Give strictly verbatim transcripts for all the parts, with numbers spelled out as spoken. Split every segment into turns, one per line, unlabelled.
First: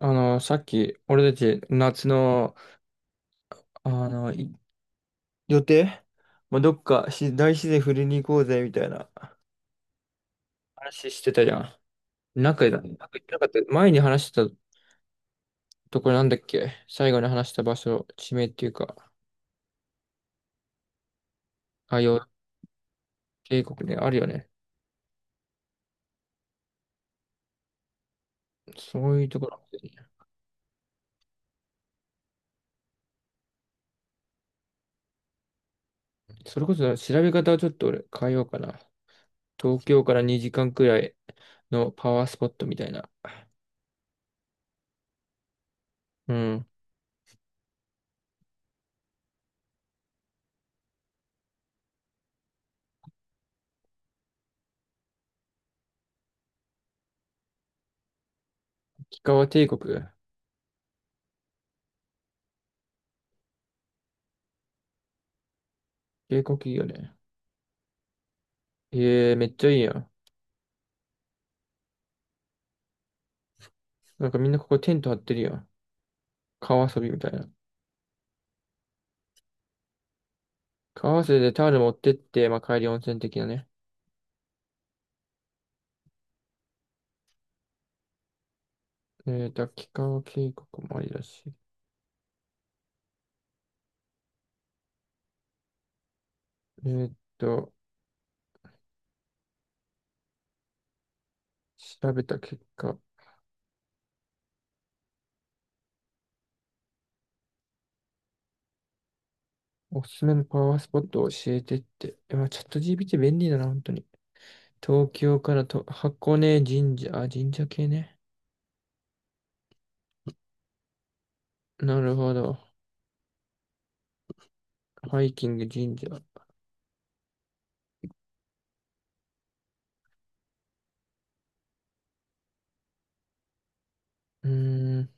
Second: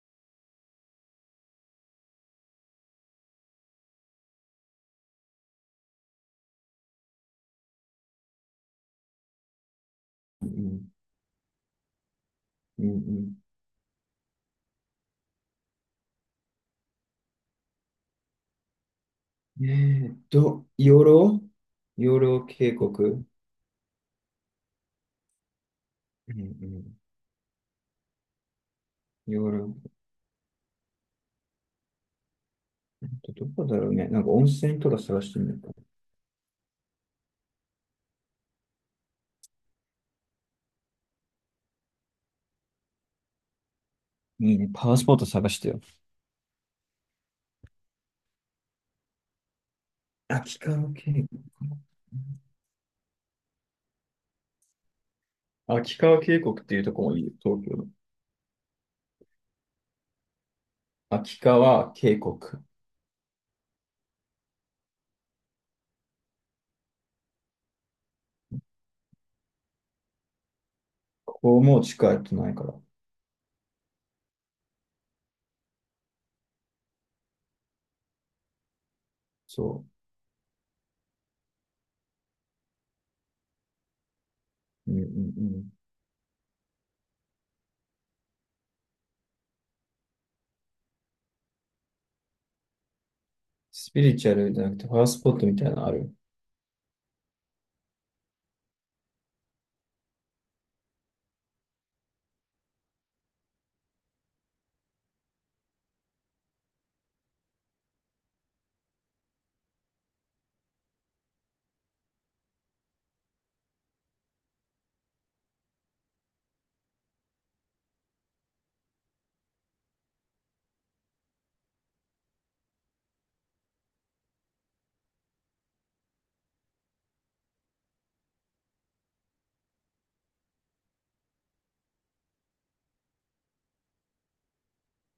あの、さっき、俺たち、夏の、あの、い予定、まあ、どっかし、大自然振りに行こうぜ、みたいな
うん
話してたじゃん。中だ。
う
なんか言って
ん。
なかった。前に話したところなんだっけ。最後に話した場所、地名っていうか、
うんえーっと、養老
あ、
養
洋
老渓谷。
帝国ね、あるよね。
うんうん。
そういうとこ
養
ろ。
老、どこだろうね。なんか温泉とか探してみるか。
それこそ、調べ方をちょっと俺変えようかな。東京からにじかんくらいのパワースポットみたいな。
いいね。パワースポット探してよ。
うん。
秋川渓谷。秋川渓谷っていうとこもいいよ、東京の。
氷川帝国。
秋川渓谷。こ
帝国いいよね。ええめっちゃいいやん。
こも近いとないから。
なんかみんなここテント張ってるよ。川遊びみたいな。
そ
川遊びでタオル持ってって、まあ、帰り温泉的なね。
う。うんうんうん。
えーと、秋川渓谷もありだし。
スピリチュアルじゃなくてパワースポットみたいなのある。
えーと、調べた結果、おすすめのパワースポットを教えてって。えまあ、チャット ジーピーティー 便利だな、本当に。東京からと箱根神社、あ、神社系ね。なるほど。ハイキング神社。うーん、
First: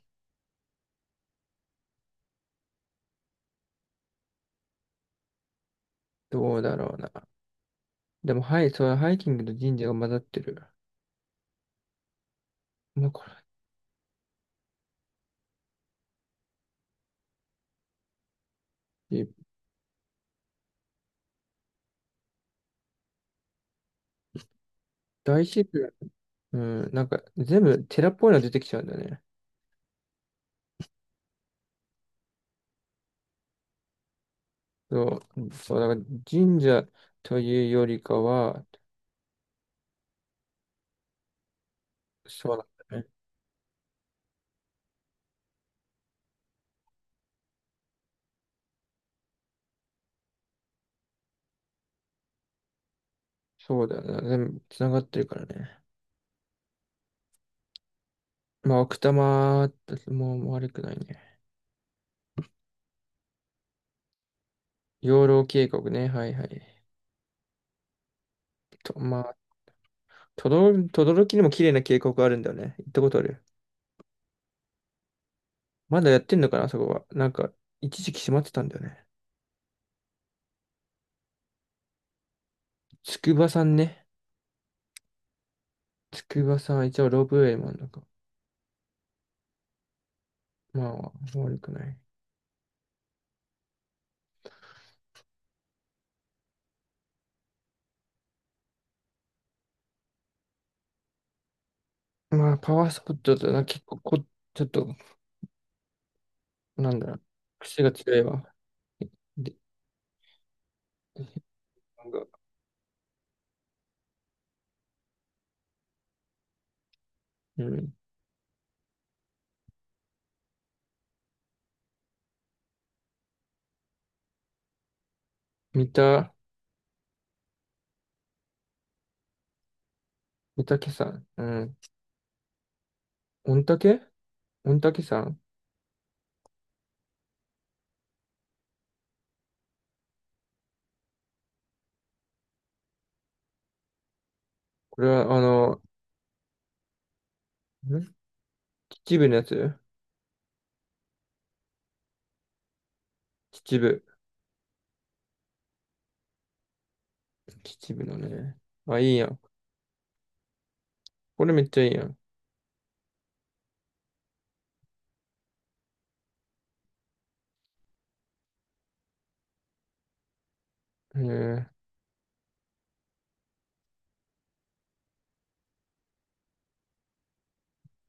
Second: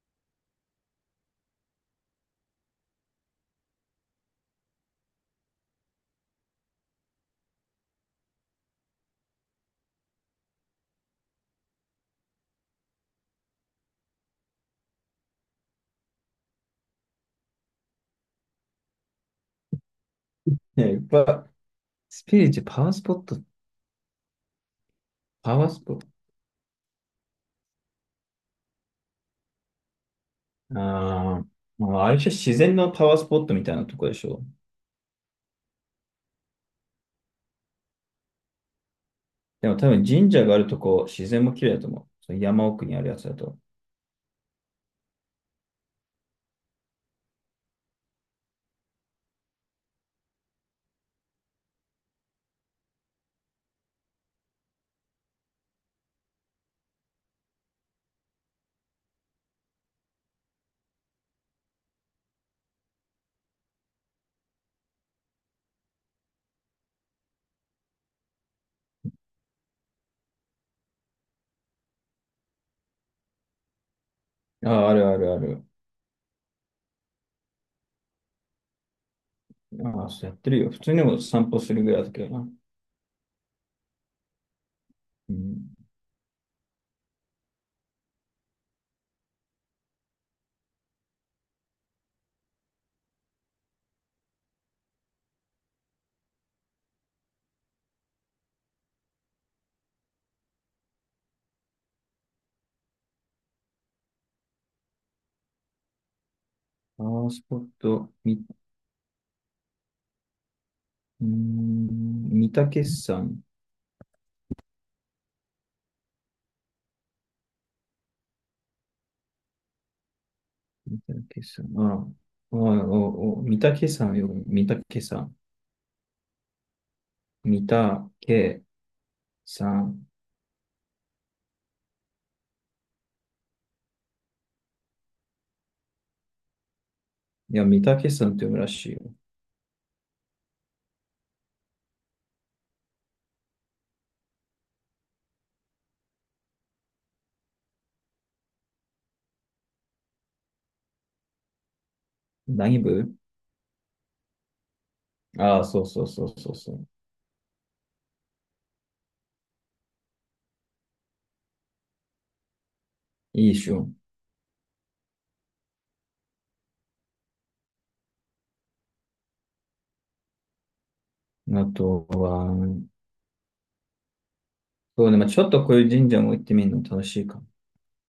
どうだろうな。でも、はい、そう、ハイキングと神社が混ざってる。まあ、これ、
ね、いっぱい。スピリチュアル、パワースポット、
大
パ
自
ワース
然。
ポット。
うん、なんか全部寺っぽいの出てきちゃうんだよね。
あー、まあ、あれじゃ自然のパワースポットみたいなとこでしょ。
そう、そう、だから神社というよりかは。
でも多分神社があるとこ、自然も綺麗だと思う。その
そうな
山
ん
奥に
だ
あ
ね。
るやつだと。
そうだよな、全部つながってるからね。まあ、奥多摩もも悪くないね。養老渓谷ね、はいはい。と、まあ、とどろ、とどろきにも綺麗な渓谷あるんだよね。行ったことある。
ああ、あるあるある。
まだやってんのかな、あそこは。なんか、一時期閉まってたんだよね。
ああ、そうやってるよ。普通にも散歩するぐらいだけどな。
筑波山ね。
うん。
筑波山、一応ロープウェイもあるのか。まあ、悪くない。まあ、パワースポットだとな、結構こ、ちょっと、なん
パ
だろう、
ワースポッ
癖が
ト、
強い
み、
わ。で、
うー
なんか、
ん、御嶽山。
うん、
御嶽山。ああ、おいおいおい御嶽山よ。御嶽山。
三田、
御嶽山。
三岳山、うん、御嶽御嶽山。
いや、御嶽山って読むらしいよ。
これは、あの、ん秩父のやつ。
何部。
秩父。
ああ、そうそうそうそうそう。
秩父のね。あ、いいやん。これめっちゃいいやん。
いいっしょ。
うん、う
あ
ん、
とは、そうね、まあ、ちょっとこういう神社も行ってみるの楽しいかも。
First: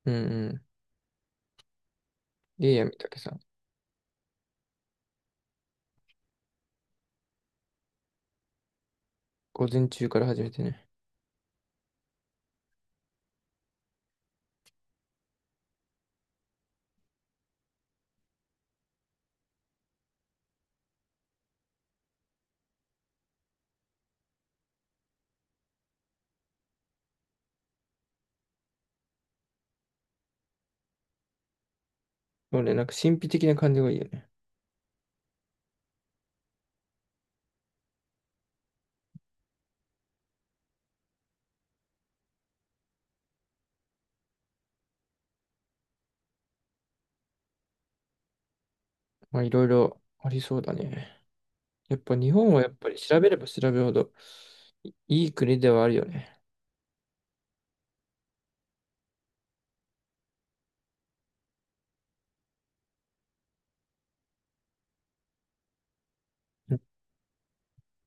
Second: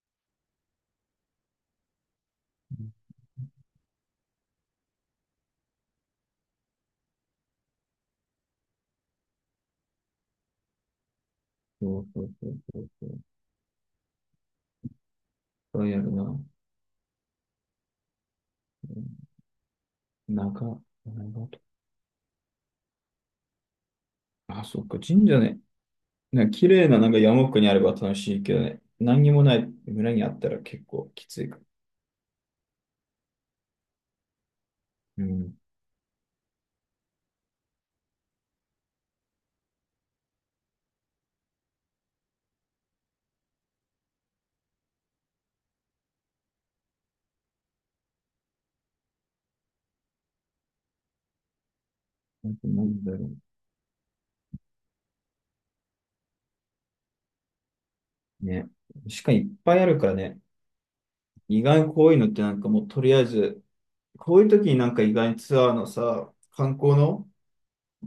うん。いいやん、三岳山。午前中から始めてね。
そうそうそうそうそう。そうやるな。ん、長、長と。あ、そっか、神社ね。なんか綺麗ななんか山奥にあれば楽しいけどね。何にもない村にあったら結構きついか。
そうね、なんか神秘的な感じがいいよね。
うん。
まあ、いろいろありそうだね。やっぱ日
あ
本はや
と
っ
な
ぱり
んだ
調べ
ろ
れば調べるほどいいい国ではあるよね。
う。ね。しかにいっぱいあるからね。意外にこういうのってなんかもうとりあえず、こういう時になんか意外にツアーのさ、観光の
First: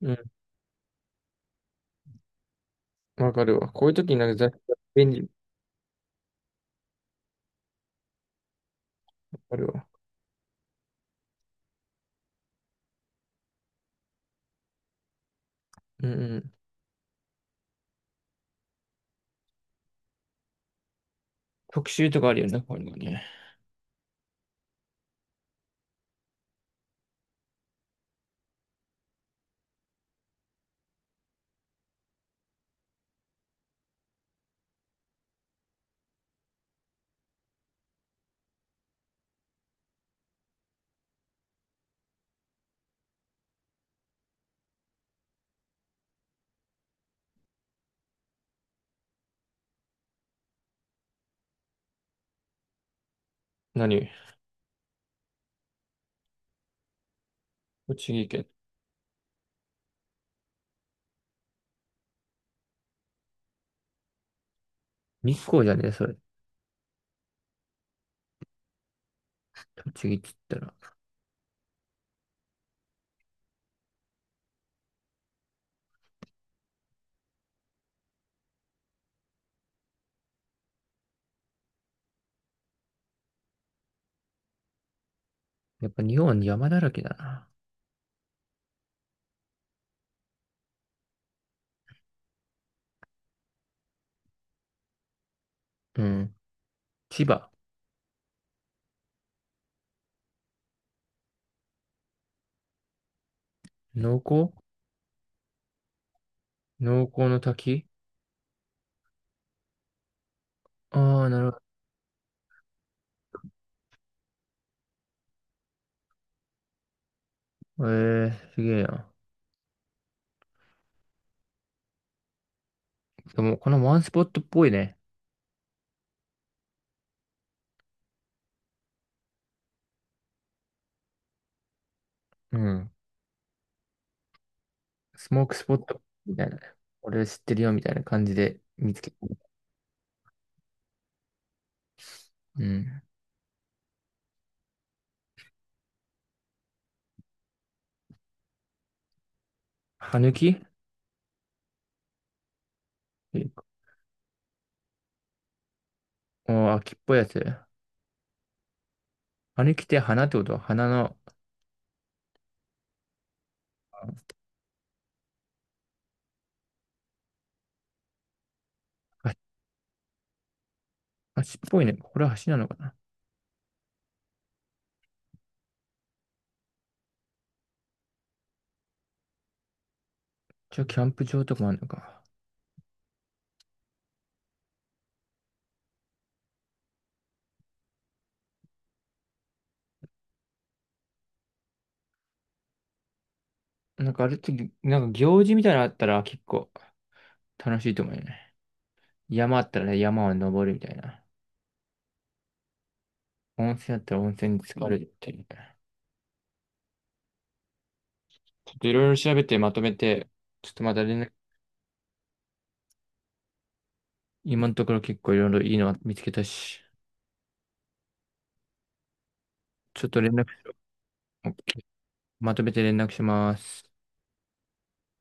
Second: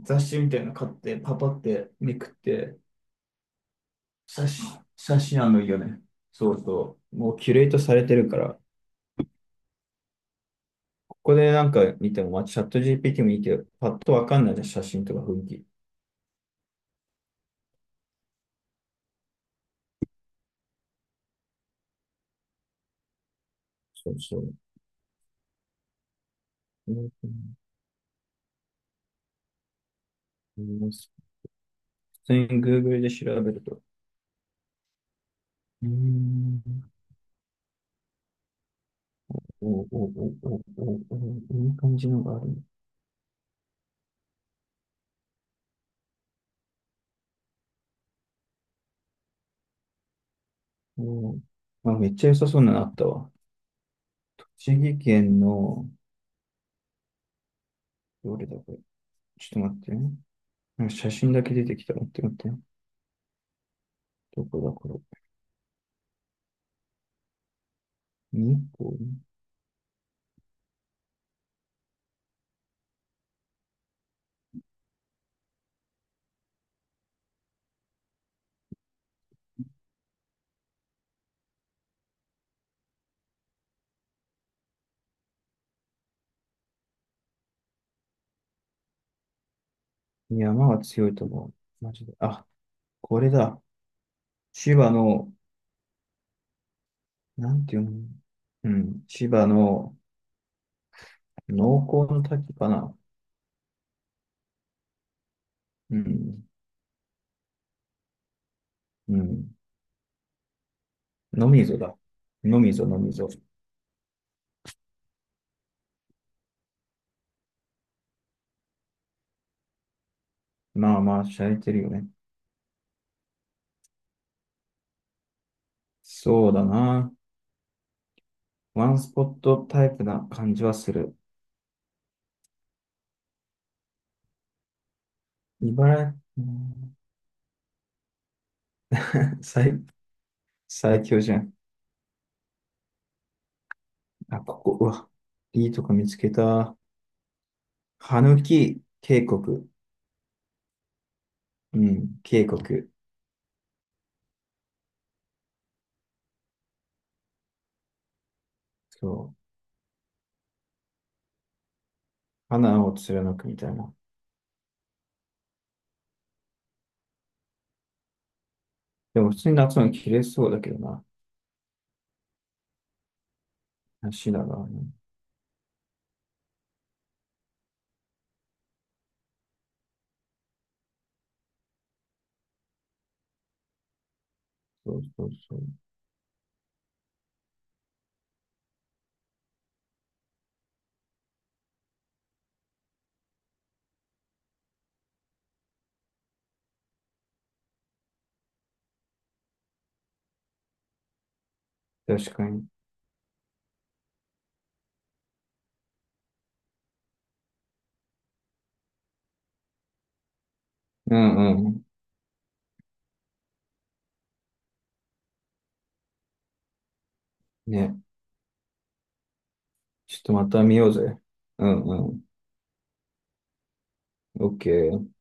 うん、
誌みたいなの買って、パパってめくって、
わかるわ。こういう時になんか
写
雑誌
真、
が便
写
利。わ
真あのいいよね。そうそう。もうキュレートされてるから、
かるわ。
ここでなんか見ても、まあ、チャット ジーピーティー もいいけど、パッとわかんないじゃん、写真とか雰囲気。
うんうん。特集とかあるよね、こういうのね。
そうそう。うん、普通に Google で調べると。うーん。おおおおおお、いい感じのがあるね。おー、まあ、めっちゃ良さそうなのあったわ。
何。
栃木県の、
栃木
ど
県。
れだこれ。ちょっと待ってね。なんか写真だけ出てきた。待って待って。どこだこれ。
日光じゃねえ、それ。
日光、
栃木って言ったら、やっぱ日本山だらけだな。
いや、山が強いと思う。マジで。あ、これだ。千葉の、
うん。千葉。
なんていうの。うん。千葉の濃厚の滝かな。
農耕
うん。
農耕の滝。
うん。
ああー、な
の
る
みぞだ。のみぞ、のみぞ。
ほど。ええ、すげえな。
まあまあ、しゃれてるよね。
でも、このワンスポットっぽいね。
そうだな。ワンスポットタイプな感じはする。
うん。スモークスポッ
茨
ト
城、
み
う
たいな。
ん、
俺知ってるよみたいな感じで見つけた。
最、最強じゃん。
うん。
あ、ここ、うわ。いいとこ見つけた。羽き渓谷。
歯抜き。
うん、渓谷。
あー、秋っぽいやつ。
そう。
あれ着て花ってことは花の、
花を貫くみたいな。でも
あ、
普通に夏の切れそうだけどな。
足っぽいね。これは橋なのかな。
足だからね。
じゃあキャンプ場とかもあるのか。
そうそうそう。
なんかあれって、なんか行事みたいなのあったら結構楽しいと思うよね。山あったらね、山を登るみたいな。
確かに。
温泉あったら温泉に浸かるみたいな。ちょっといろいろ調べてまとめて、ちょっとまた
う
連絡、
んうん。
今のところ結構いろいろいいの見つけたし、
ね。
ちょっ
ちょ
と
っ
連
とま
絡し
た
よ
見ようぜ。
う。オッ
う
ケ
ん
ー。
うん。
まとめて連絡します。
オッケー。